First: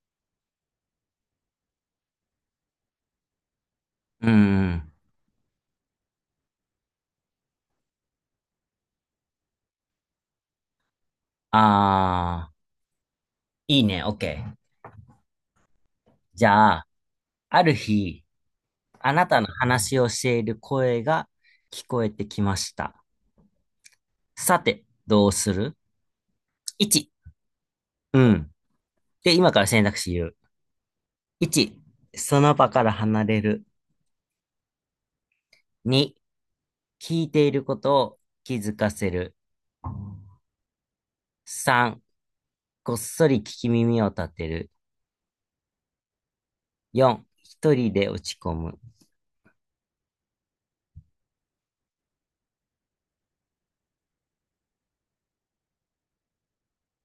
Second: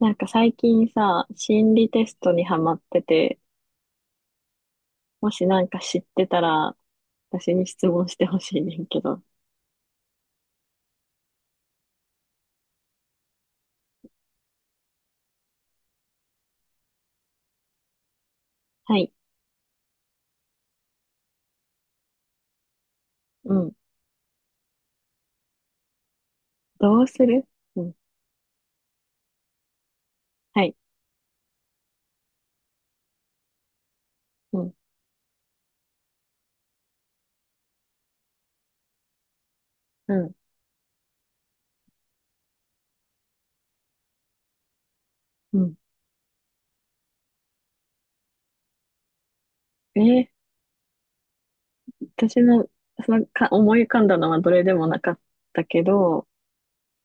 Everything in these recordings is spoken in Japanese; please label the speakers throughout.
Speaker 1: なんか最近さ、心理テストにハマってて、
Speaker 2: うん。
Speaker 1: もしなんか知ってたら、私に質問してほしいねんけど。
Speaker 2: ああ、いいね、オッケー。じゃあ、ある日、
Speaker 1: はい。
Speaker 2: あなたの話をしている声が聞こえてきました。
Speaker 1: うん。
Speaker 2: さて、どうする？
Speaker 1: どう
Speaker 2: 1、
Speaker 1: する？うん。
Speaker 2: うん。で、今から選択肢言う。
Speaker 1: はい。
Speaker 2: 1、その場から離れる。
Speaker 1: うん。
Speaker 2: 2、聞いていることを気づかせる。
Speaker 1: うん。
Speaker 2: 3、こっそり聞き耳を立てる。
Speaker 1: うん。
Speaker 2: 4、一人で落ち込む。
Speaker 1: えー私の、そのか、思い浮かんだのはどれでもなかったけど、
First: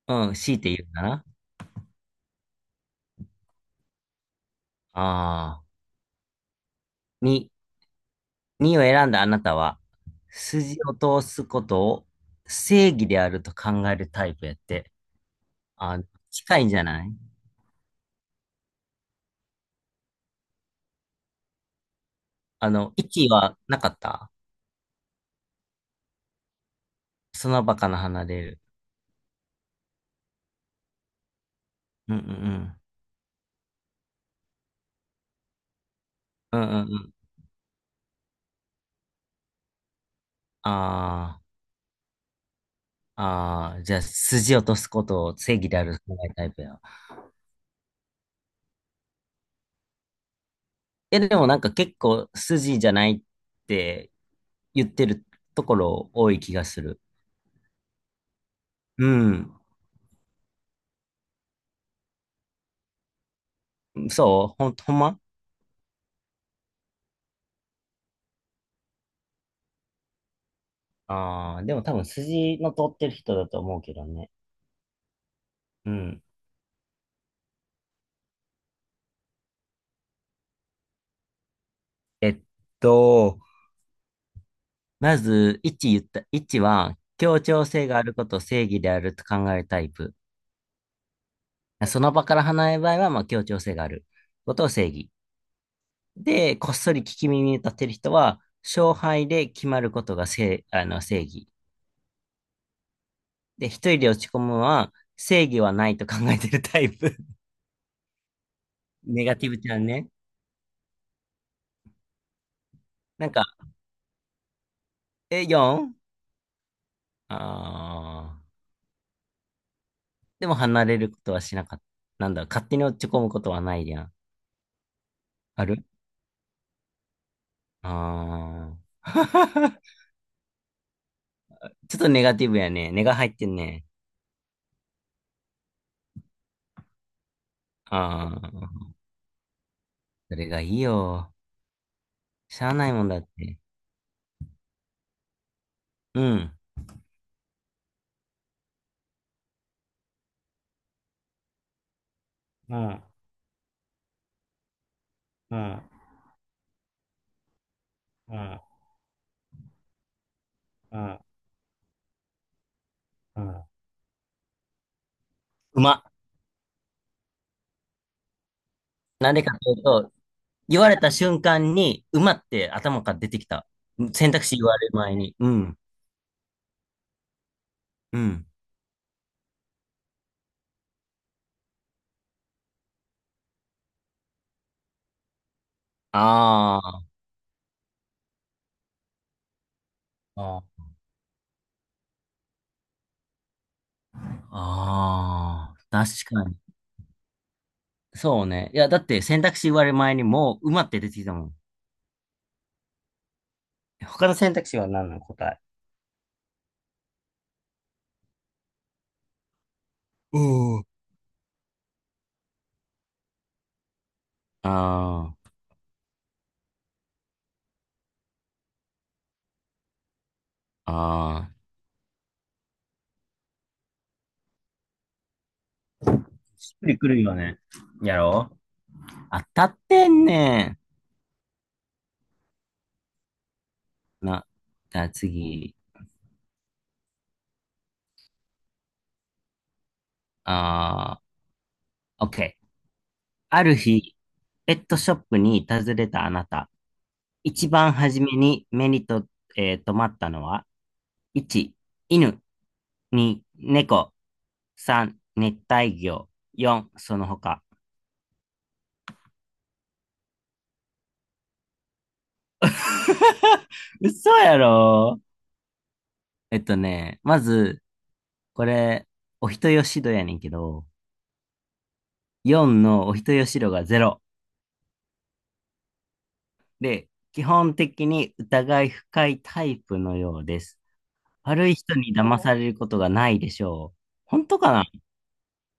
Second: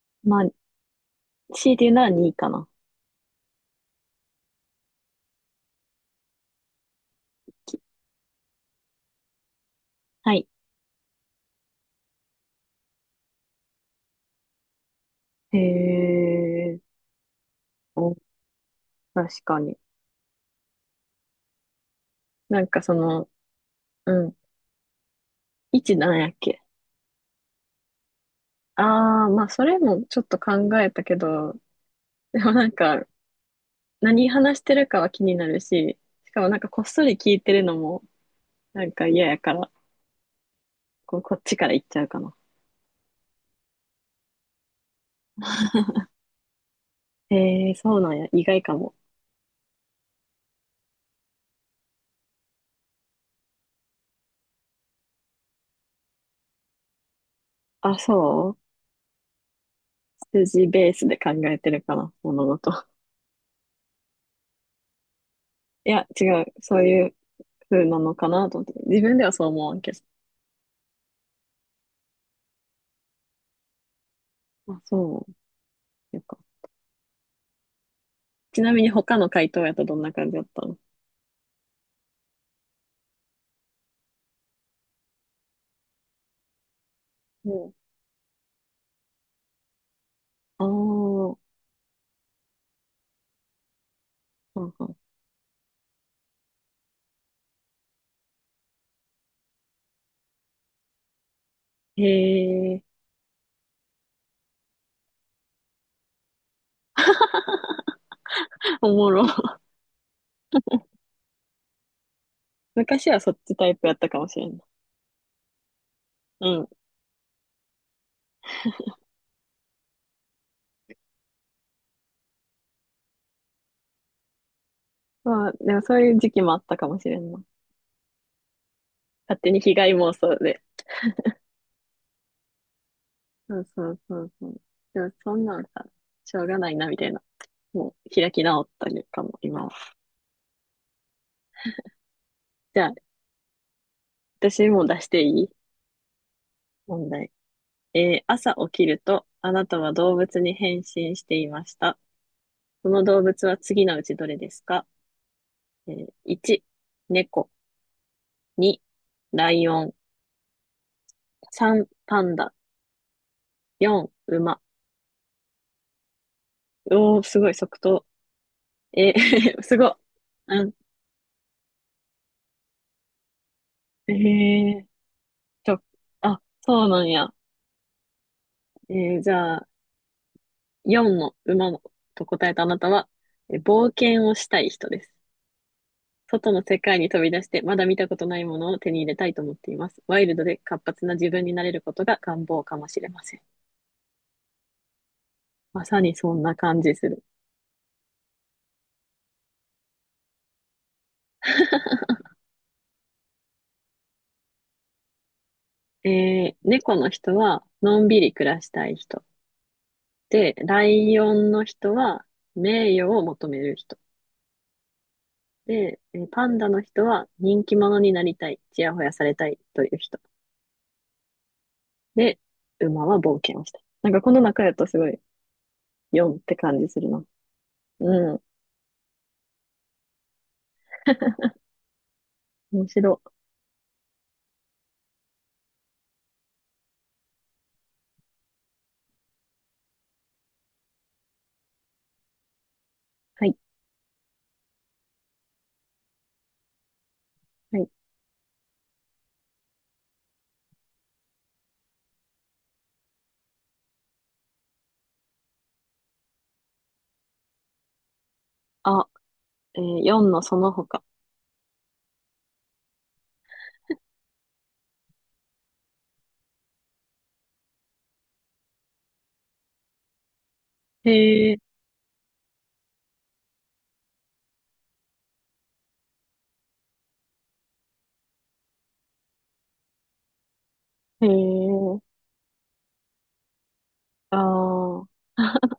Speaker 2: うん、
Speaker 1: まあ、
Speaker 2: 強いて言うかな。
Speaker 1: 強いて言うなら2いかな。
Speaker 2: ああ、2、2を選んだあなたは、
Speaker 1: はい。
Speaker 2: 筋を通すことを正義であると考えるタイプやって。あ、
Speaker 1: へ
Speaker 2: 近いんじ
Speaker 1: え、
Speaker 2: ゃない？
Speaker 1: お、確かに。なんかそ
Speaker 2: 1
Speaker 1: の、
Speaker 2: はなかっ
Speaker 1: う
Speaker 2: た？
Speaker 1: ん。位置なんやっけ？
Speaker 2: その場から離れる。
Speaker 1: ああー、まあそれもちょっと考えたけど、
Speaker 2: うんうんう
Speaker 1: でもなん
Speaker 2: ん。
Speaker 1: か、何話してるかは気になるし、しかもな
Speaker 2: う
Speaker 1: ん
Speaker 2: んう
Speaker 1: か
Speaker 2: ん
Speaker 1: こっ
Speaker 2: う
Speaker 1: そ
Speaker 2: ん。
Speaker 1: り聞いてるのもなんか嫌やから、こう、こ
Speaker 2: あ
Speaker 1: っちから行っちゃうかな。
Speaker 2: あ、ああ、じゃあ、筋を通すことを正義であると考えるタイプや。い
Speaker 1: えー、そうなんや。意外かも。
Speaker 2: や、でもなんか結構筋じゃないって言ってるところ多い気がする。
Speaker 1: あ、そう。
Speaker 2: うん。
Speaker 1: 数字ベースで考えてるかな、物事。
Speaker 2: そうほんま。
Speaker 1: いや、違う。そういう風なのかなと思って。自分ではそう思わんけど。
Speaker 2: ああー、でも多分筋の通ってる人だと思うけどね。
Speaker 1: あ、そ
Speaker 2: う
Speaker 1: う。
Speaker 2: ん。
Speaker 1: よか。ちなみに他の回答やとどんな感じだったの？
Speaker 2: えっと、まず、1言った。1は、協
Speaker 1: う
Speaker 2: 調
Speaker 1: ん。
Speaker 2: 性があることを正義であると考えるタイプ。
Speaker 1: ああ、う
Speaker 2: その場から離れる場合は、まあ、協調性があることを
Speaker 1: んう
Speaker 2: 正
Speaker 1: ん。
Speaker 2: 義。で、こっそり聞き耳に立てる人は、勝敗で決まることが正、あの、正義。
Speaker 1: へえ、
Speaker 2: で、一人で落ち込むのは、正義はないと考えてるタイプ。
Speaker 1: お もろ。
Speaker 2: ネガティブちゃんね。
Speaker 1: 昔は
Speaker 2: な
Speaker 1: そ
Speaker 2: ん
Speaker 1: っ
Speaker 2: か、
Speaker 1: ちタイプやったかもしれんな。
Speaker 2: え、4？
Speaker 1: うん。
Speaker 2: あー。でも離れることはしなかった。なんだ、勝手に落ち込むことはないやん。
Speaker 1: まあ、
Speaker 2: あ
Speaker 1: で
Speaker 2: る、
Speaker 1: もそういう時期もあったかもしれんな。
Speaker 2: あ
Speaker 1: 勝手に被
Speaker 2: あ。
Speaker 1: 害 妄想で。
Speaker 2: ちょっとネガティブやね。ネが入ってん
Speaker 1: そう
Speaker 2: ね。
Speaker 1: そうそうそう。でもそんなんさ、しょうがないな、みたいな。もう
Speaker 2: あ
Speaker 1: 開き直った
Speaker 2: あ。
Speaker 1: りかも、今は。
Speaker 2: それがいいよ。しゃあ
Speaker 1: じゃ
Speaker 2: な
Speaker 1: あ、
Speaker 2: いもんだって。
Speaker 1: 私も出していい？
Speaker 2: うん。
Speaker 1: 問題。朝起きると、あなたは動物に変身していました。
Speaker 2: う
Speaker 1: こ
Speaker 2: ん、
Speaker 1: の動物は次のうちどれですか？
Speaker 2: うん、
Speaker 1: 1、猫。
Speaker 2: うん、
Speaker 1: 2、ライオン。3、パンダ。
Speaker 2: うん。
Speaker 1: 4、馬。
Speaker 2: 馬。
Speaker 1: おー、すごい、即答。え
Speaker 2: なんでか
Speaker 1: ー
Speaker 2: とい
Speaker 1: す
Speaker 2: う
Speaker 1: ごい。
Speaker 2: と、
Speaker 1: うん。
Speaker 2: 言われた瞬間に、馬って頭から出てきた。
Speaker 1: え
Speaker 2: 選択肢言わ
Speaker 1: ー、
Speaker 2: れる前に。う
Speaker 1: ち
Speaker 2: ん。
Speaker 1: ょ、あ、そうなんや。
Speaker 2: うん。
Speaker 1: えじゃあ、4の馬のと答えたあなたは、冒険をしたい人です。外の世
Speaker 2: あ
Speaker 1: 界
Speaker 2: あ。
Speaker 1: に飛び出して、まだ見たことないものを手に入れたいと思っています。ワイルドで
Speaker 2: あ
Speaker 1: 活
Speaker 2: あ、
Speaker 1: 発な自分になれることが願望かもしれません。
Speaker 2: あ
Speaker 1: まさ
Speaker 2: あ、
Speaker 1: にそ
Speaker 2: 確
Speaker 1: ん
Speaker 2: か
Speaker 1: な
Speaker 2: に。
Speaker 1: 感じする。
Speaker 2: そうね。いや、だって選択肢言われる前にもう馬って出てきたもん。他の選択肢は何なの、答え？
Speaker 1: 猫の人は、のんびり暮らしたい人。
Speaker 2: う
Speaker 1: で、
Speaker 2: ん
Speaker 1: ラ
Speaker 2: ー。
Speaker 1: イオンの人は、名誉を求める人。
Speaker 2: ああ。
Speaker 1: で、パンダの人は、人気者になりたい、ちやほやされたいという人。
Speaker 2: ああ、
Speaker 1: で、馬は冒険をした。なんかこの中やとすごい4って
Speaker 2: し
Speaker 1: 感
Speaker 2: っ
Speaker 1: じ
Speaker 2: くり
Speaker 1: す
Speaker 2: く
Speaker 1: る
Speaker 2: る
Speaker 1: な。
Speaker 2: よね。や
Speaker 1: うん。
Speaker 2: ろう、当たってんね
Speaker 1: 面白い。
Speaker 2: ん。な、じゃあ次。ああ、OK。
Speaker 1: はい。
Speaker 2: ある日、ペットショップに訪れたあなた。一
Speaker 1: はい。
Speaker 2: 番初めに目にと、えー、留まったのは、1、犬、2、猫、3、熱帯魚、4、その他。
Speaker 1: あ、えー、4のその他。
Speaker 2: 嘘やろ？まず、これ、お人よしどやねんけど、
Speaker 1: へえ、
Speaker 2: 4のお人よしろが0で、基本的に疑い深いタイプのようです。
Speaker 1: へえ、
Speaker 2: 悪い人に騙されることがないでしょう。本当かな？
Speaker 1: ああ。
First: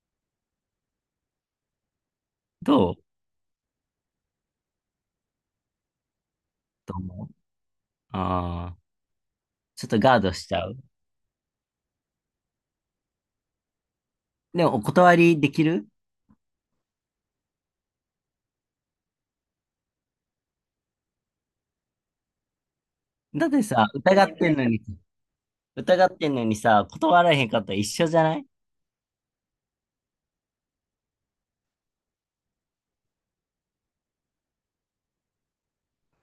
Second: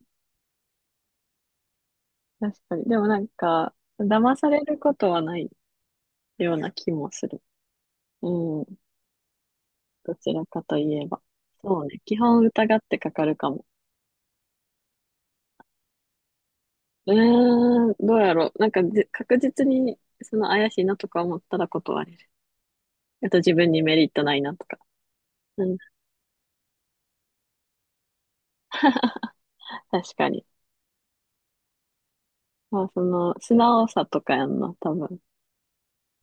Speaker 1: 確かに。
Speaker 2: ど
Speaker 1: で
Speaker 2: う？
Speaker 1: もなんか、騙されることはないような気
Speaker 2: と
Speaker 1: も
Speaker 2: 思
Speaker 1: す
Speaker 2: う。
Speaker 1: る。う
Speaker 2: あ
Speaker 1: ん。
Speaker 2: あ、ちょっと
Speaker 1: ど
Speaker 2: ガー
Speaker 1: ち
Speaker 2: ド
Speaker 1: ら
Speaker 2: しち
Speaker 1: か
Speaker 2: ゃ
Speaker 1: と
Speaker 2: う。
Speaker 1: いえば。そうね。基本疑ってかかるかも。
Speaker 2: でも、お断りできる？
Speaker 1: うーん。どうやろう。なんかじ、確実に、その怪しいなとか思ったら断れる。あと
Speaker 2: だっ
Speaker 1: 自
Speaker 2: て
Speaker 1: 分に
Speaker 2: さ、
Speaker 1: メリット
Speaker 2: 疑っ
Speaker 1: ない
Speaker 2: て
Speaker 1: な
Speaker 2: んの
Speaker 1: とか。
Speaker 2: に、
Speaker 1: うん。
Speaker 2: 疑ってんのにさ、断られへんかったら一緒じゃない？
Speaker 1: 確かに。まあ、その、素直さとかやんな、多分。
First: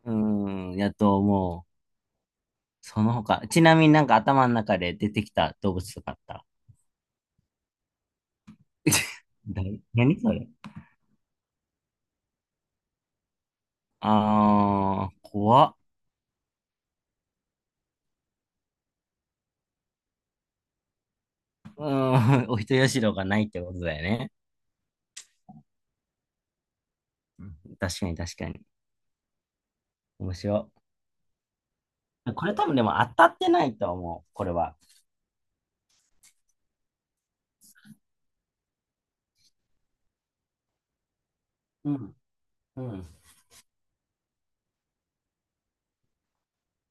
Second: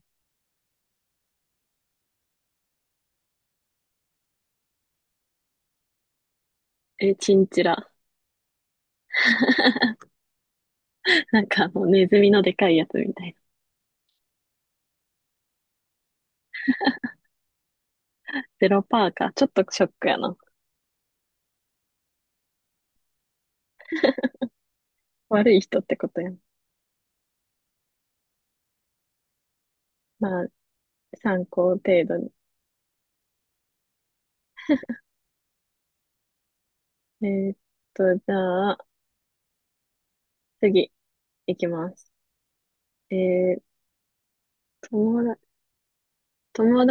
Speaker 2: うーん、やと思う。その他。ちなみになんか頭の中で出てきた動物とかあった？
Speaker 1: え、チンチラ。
Speaker 2: 何それ？
Speaker 1: なんかもうネズミのでかいやつみたいな。
Speaker 2: あー、怖っ。
Speaker 1: ゼロパーか。ちょっとショックやな。
Speaker 2: うーん、お人よしろがないってことだよね。
Speaker 1: 悪い人ってことやん。
Speaker 2: 確かに確かに。面
Speaker 1: まあ、
Speaker 2: 白
Speaker 1: 参考程度に。
Speaker 2: い。これ多分でも当たってないと思う、これは。
Speaker 1: えーっじゃあ、次、いき
Speaker 2: う
Speaker 1: ます。
Speaker 2: ん。うん。
Speaker 1: えー、友だ、友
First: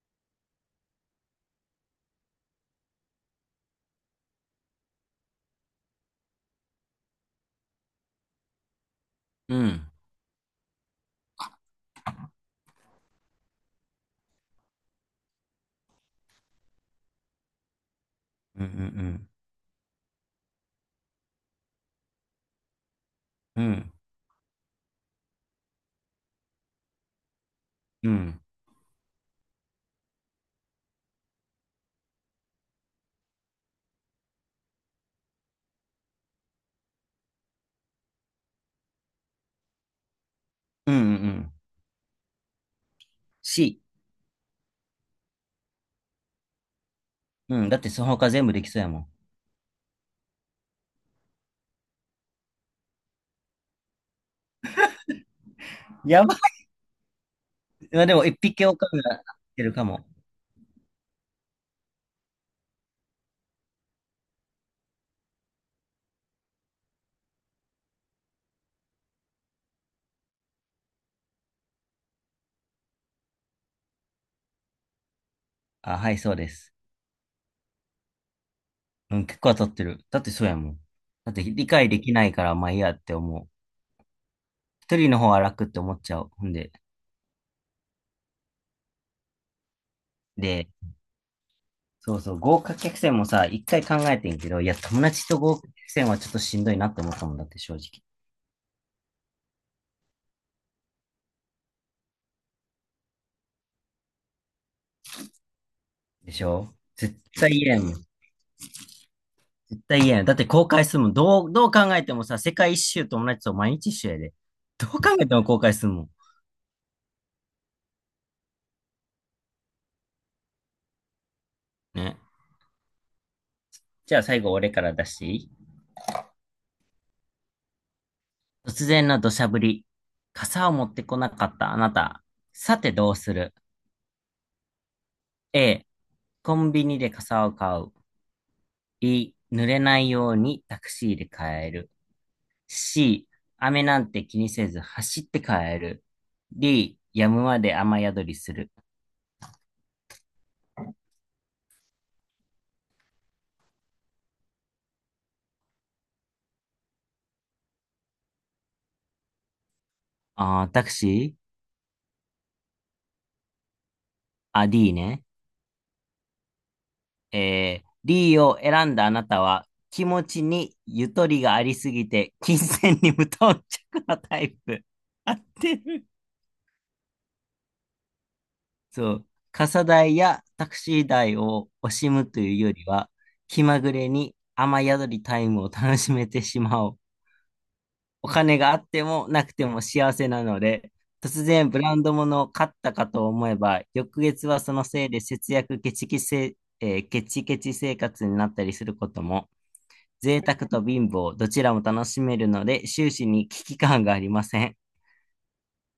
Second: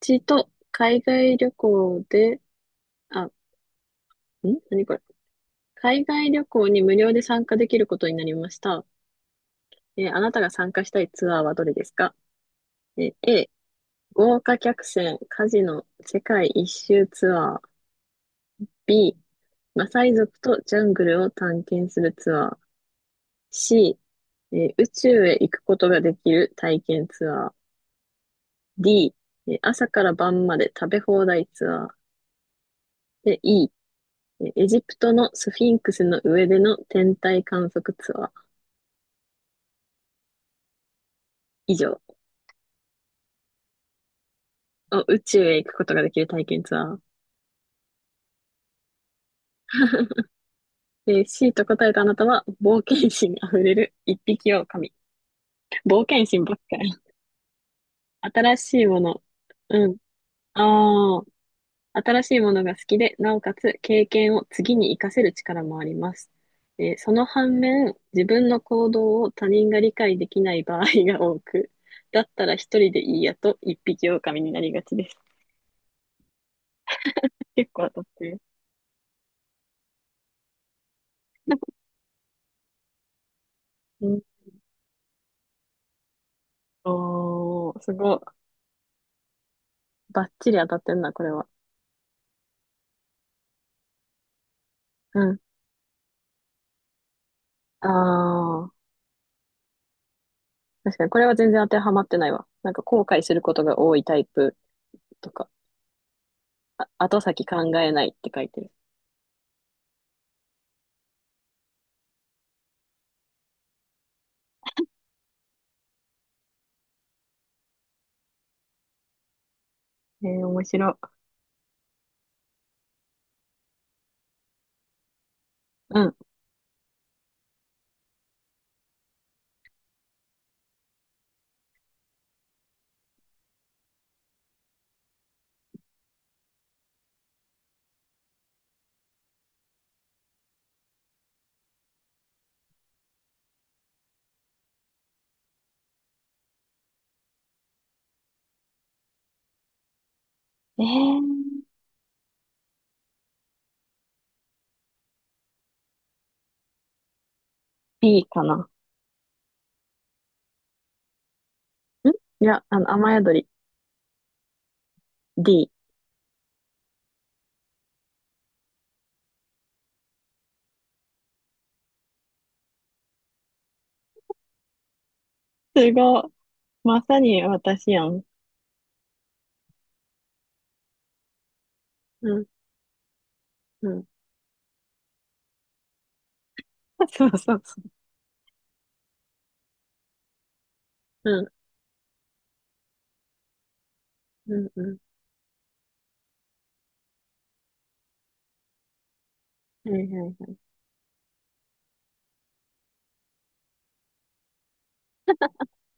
Speaker 1: 達と海外旅行で、あ、ん何これ。海外旅行に無料で参加できることになりました。
Speaker 2: うん。
Speaker 1: あなたが参加したいツアーはどれですか？A、豪華客船カジノ世界一周ツアー。
Speaker 2: うんう
Speaker 1: B、
Speaker 2: ん
Speaker 1: マサイ族とジャングルを探検するツアー。
Speaker 2: うん。うん。
Speaker 1: C、宇宙へ行くことができる体験ツアー。
Speaker 2: うん
Speaker 1: D、朝から晩まで食べ放題ツアー。で E、エジプトのスフィンクスの上での天体観測ツアー。
Speaker 2: うんうん。
Speaker 1: 以上。
Speaker 2: C。
Speaker 1: お、宇宙へ行くことができる体験ツアー。
Speaker 2: うん。だってその他全部できそうやも
Speaker 1: えー C と答えたあなたは、冒険心あふれる一匹狼。冒
Speaker 2: ん。や
Speaker 1: 険
Speaker 2: ば
Speaker 1: 心
Speaker 2: い。
Speaker 1: ばっかり。
Speaker 2: まあでも一
Speaker 1: 新
Speaker 2: 匹狼
Speaker 1: しい
Speaker 2: が
Speaker 1: も
Speaker 2: 合
Speaker 1: の。
Speaker 2: ってるか
Speaker 1: うん。
Speaker 2: も。
Speaker 1: ああ、新しいものが好きで、なおかつ経験を次に活かせる力もあります。その反面、自分の行動を他人が理解できない場合が多く、だったら一人でいいやと一匹狼になりがちです。
Speaker 2: あ、はい、そうです。
Speaker 1: 結構当たってる。
Speaker 2: うん、結構当たってる。だってそうやもん。だって理 解できないからまあいいやって思う。
Speaker 1: うん、
Speaker 2: 一人の方は楽って思っちゃう。ほんで。
Speaker 1: おー、すごい。バッチリ当
Speaker 2: で、
Speaker 1: たってんな、これは。
Speaker 2: そうそう、豪華客船もさ、一回考えてんけど、いや、友
Speaker 1: う
Speaker 2: 達と
Speaker 1: ん。
Speaker 2: 豪華客船はちょっとしんどいなって思ったもんだって、正
Speaker 1: あ
Speaker 2: 直。
Speaker 1: あ、確かにこれは全然当てはまってないわ。なんか後悔することが多いタイプとか、
Speaker 2: でしょ？
Speaker 1: あ、
Speaker 2: 絶
Speaker 1: 後先
Speaker 2: 対
Speaker 1: 考
Speaker 2: 嫌やも
Speaker 1: えな
Speaker 2: ん。
Speaker 1: いって書いてる。
Speaker 2: 絶対嫌やん。だって公開するもん。どう考えてもさ、世界一周友達と毎日一緒やで。どう考えても公開するもん。
Speaker 1: えー、面白い。
Speaker 2: ね。じゃあ最後俺から出していい？
Speaker 1: うん。
Speaker 2: 突然の土砂降り。傘を持ってこなかったあなた。さてどうする？ A、コンビニで傘を買う。B、濡れないようにタクシーで帰る。C、雨なんて気にせず走って帰る。D、やむまで雨宿りする。
Speaker 1: えー、B かな。ん、
Speaker 2: あー、タクシー、
Speaker 1: いや、あの、雨宿り。
Speaker 2: あ、D ね。
Speaker 1: D。
Speaker 2: D を選んだあなたは気持ちにゆとりがありすぎて金銭に無頓着なタイプ。合って
Speaker 1: す
Speaker 2: る。
Speaker 1: ごい。まさに私やん。
Speaker 2: そう。傘代やタクシー代を惜しむ
Speaker 1: う
Speaker 2: と
Speaker 1: ん、
Speaker 2: いうよりは気ま
Speaker 1: う
Speaker 2: ぐ
Speaker 1: ん。
Speaker 2: れに雨宿りタイムを楽しめてしまおう。
Speaker 1: そうそうそ
Speaker 2: お金があってもなくても幸せなので、
Speaker 1: う。う
Speaker 2: 突
Speaker 1: ん、
Speaker 2: 然ブランド物を買ったかと思えば、翌月
Speaker 1: う
Speaker 2: は
Speaker 1: ん、
Speaker 2: その
Speaker 1: う
Speaker 2: せいで節約ケチケチせ、えーケチケチ生活になったりすることも、
Speaker 1: ん。はいはい
Speaker 2: 贅
Speaker 1: はい。
Speaker 2: 沢と貧乏、どちらも楽しめるので、終始に危機感がありません。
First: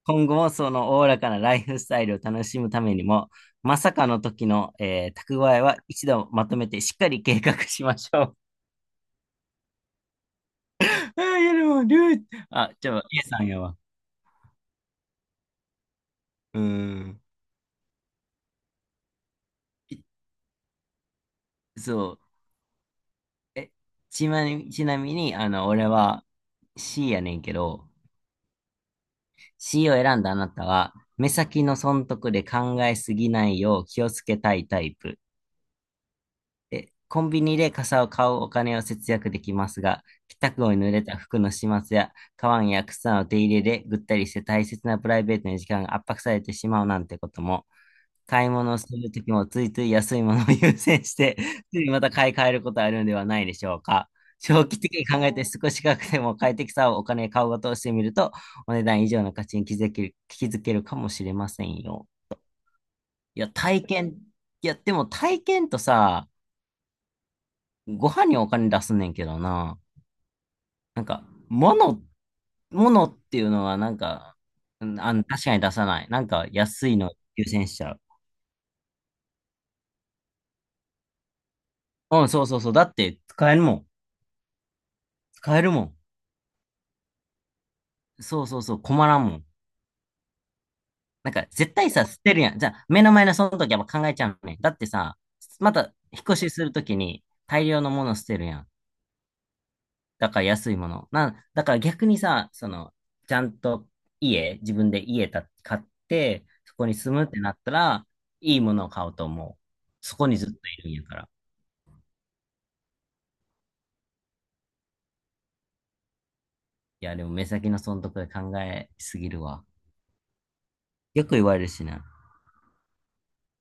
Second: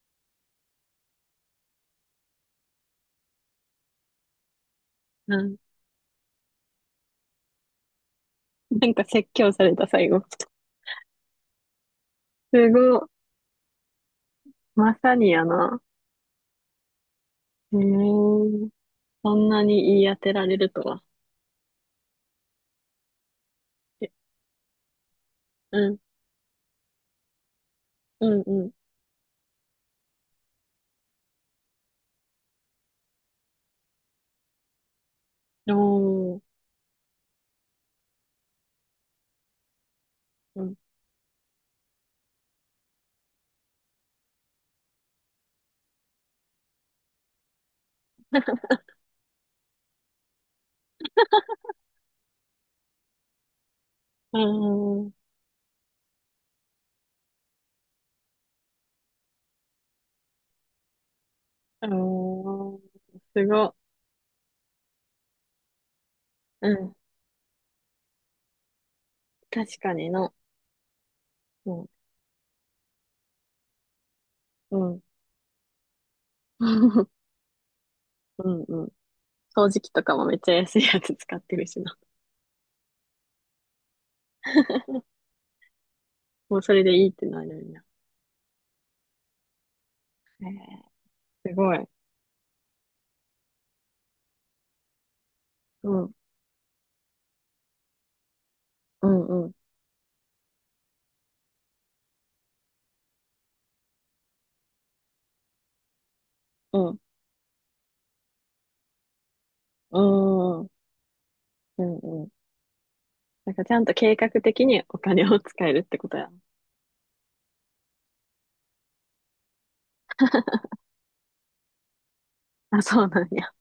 Speaker 2: 今後もそのおおらかなライフスタイルを楽しむためにも、まさかの時の、蓄
Speaker 1: うん。
Speaker 2: えは一度まとめてしっかり計画しましょう。
Speaker 1: なんか説教された最後。
Speaker 2: あー、いやでも、
Speaker 1: す
Speaker 2: あ、じ
Speaker 1: ご
Speaker 2: ゃ
Speaker 1: い。
Speaker 2: あ、A さんやわ。
Speaker 1: まさにやな。
Speaker 2: うーん。
Speaker 1: えー、そんなに言い当てられるとは。
Speaker 2: そう。え、
Speaker 1: え、
Speaker 2: ちなみに、あの、
Speaker 1: う
Speaker 2: 俺
Speaker 1: ん、
Speaker 2: は C やねんけど、
Speaker 1: うん、う
Speaker 2: C を選んだあなたは、目先の損得で考えすぎないよう気をつけたいタイプ。
Speaker 1: ん。おー、
Speaker 2: え、コンビニで傘を買うお金を節約できますが、帰宅
Speaker 1: う
Speaker 2: 後
Speaker 1: ん、
Speaker 2: に濡れた服の始末や、カバンや靴の手入れでぐったりして大切なプライベートの時間が圧迫されてしまうなんてことも、買い物をするときもついつい安いものを 優先して、ついまた買い替えることあるんではないでしょうか。
Speaker 1: う
Speaker 2: 長期的に
Speaker 1: ん、
Speaker 2: 考えて少し高くても快適さをお金買うことをしてみると、お値段以上の価値に気づけるかもしれません
Speaker 1: うん。
Speaker 2: よ。
Speaker 1: おー、
Speaker 2: い
Speaker 1: す
Speaker 2: や、
Speaker 1: ご
Speaker 2: でも体験とさ、
Speaker 1: い。うん。
Speaker 2: ご飯にお金出すねんけど
Speaker 1: 確
Speaker 2: な。
Speaker 1: かにな。
Speaker 2: なんか、
Speaker 1: うん、
Speaker 2: 物、物っていうのはなんか、
Speaker 1: う
Speaker 2: うん
Speaker 1: ん。
Speaker 2: 、確かに出さない。なんか安いの 優先しちゃう。
Speaker 1: うん、うん。掃除機とかもめっちゃ安いやつ使ってるしな。
Speaker 2: うん、そうそうそう。だって使えるもん。使えるもん。
Speaker 1: もうそれでいいってなるよ
Speaker 2: そうそうそう、困らんもん。
Speaker 1: な。へえ、
Speaker 2: なんか、
Speaker 1: す
Speaker 2: 絶
Speaker 1: ごい。
Speaker 2: 対さ、捨てるやん。じゃあ、目の前のその時はやっぱ考えちゃうね。だってさ、ま
Speaker 1: う
Speaker 2: た、
Speaker 1: ん、
Speaker 2: 引っ越しするときに大量のもの捨てるやん。
Speaker 1: うん、うん、
Speaker 2: だから安いもの。なんだから逆にさ、その、ちゃんと自分で家た買って、そ
Speaker 1: う
Speaker 2: こに
Speaker 1: ん、
Speaker 2: 住むってなったら、いいものを買おうと思う。
Speaker 1: う
Speaker 2: そこにずっと
Speaker 1: ん、
Speaker 2: いるんやから。
Speaker 1: うん、うん。なんかちゃんと計画的にお金を使えるってことや。
Speaker 2: いや、でも目先の損得で考えすぎるわ。よく言われるしな。
Speaker 1: あ、そうなんや。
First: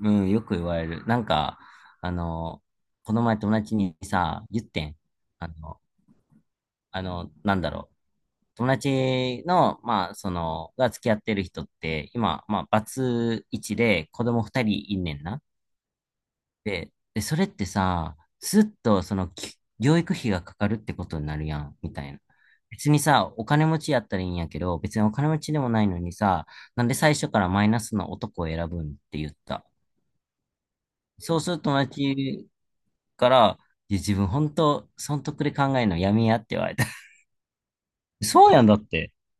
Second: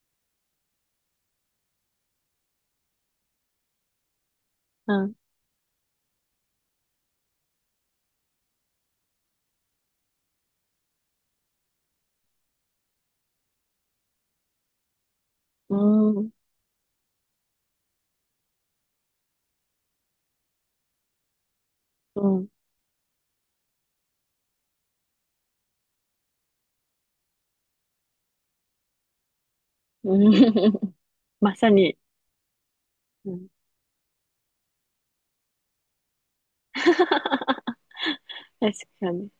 Speaker 2: うん、よく言われる。なんか、あの、この前友達にさ、言って
Speaker 1: う
Speaker 2: ん。
Speaker 1: ん、
Speaker 2: あの、なんだろう。友達の、まあ、その、が付き合ってる人って、今、まあ、バツイチで子供二人いんねんな。
Speaker 1: うん、
Speaker 2: で、それってさ、ずっと、その、教育費がかかるってことになるやん、みたいな。
Speaker 1: うん、
Speaker 2: 別にさ、お金持ちやったらいいんやけど、別にお金持ちでもないのにさ、なんで最初からマイナスの男を選ぶんって言った。
Speaker 1: うん。
Speaker 2: そうす
Speaker 1: ま
Speaker 2: ると
Speaker 1: さ
Speaker 2: 友
Speaker 1: に。
Speaker 2: 達か
Speaker 1: うん、
Speaker 2: ら、いや、自分本当、損得で考えるのやめやって言われ た。
Speaker 1: 確
Speaker 2: そうやんだっ
Speaker 1: か
Speaker 2: て。
Speaker 1: に。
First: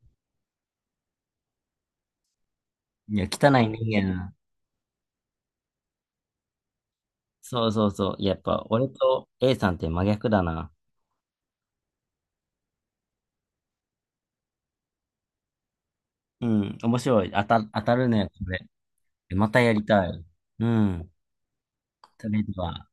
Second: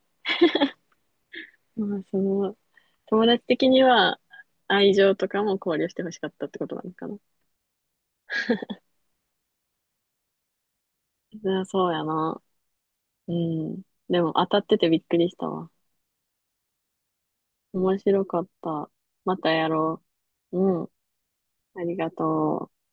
Speaker 1: まあ、その、
Speaker 2: い
Speaker 1: 友
Speaker 2: や、
Speaker 1: 達
Speaker 2: 汚
Speaker 1: 的
Speaker 2: い人
Speaker 1: に
Speaker 2: 間や
Speaker 1: は
Speaker 2: な。
Speaker 1: 愛情とかも考慮してほしかったってことなのかな。
Speaker 2: そうそうそう。やっぱ、俺と A さんって真逆だな。
Speaker 1: いやそうやな。うん。でも当たっててびっくりしたわ。
Speaker 2: うん、面白い。当た
Speaker 1: 面
Speaker 2: る
Speaker 1: 白
Speaker 2: ね、
Speaker 1: かっ
Speaker 2: これ。
Speaker 1: た。また
Speaker 2: また
Speaker 1: や
Speaker 2: やり
Speaker 1: ろ
Speaker 2: たい。
Speaker 1: う。
Speaker 2: う
Speaker 1: うん。
Speaker 2: ん。
Speaker 1: ありが
Speaker 2: それで
Speaker 1: とう。
Speaker 2: は。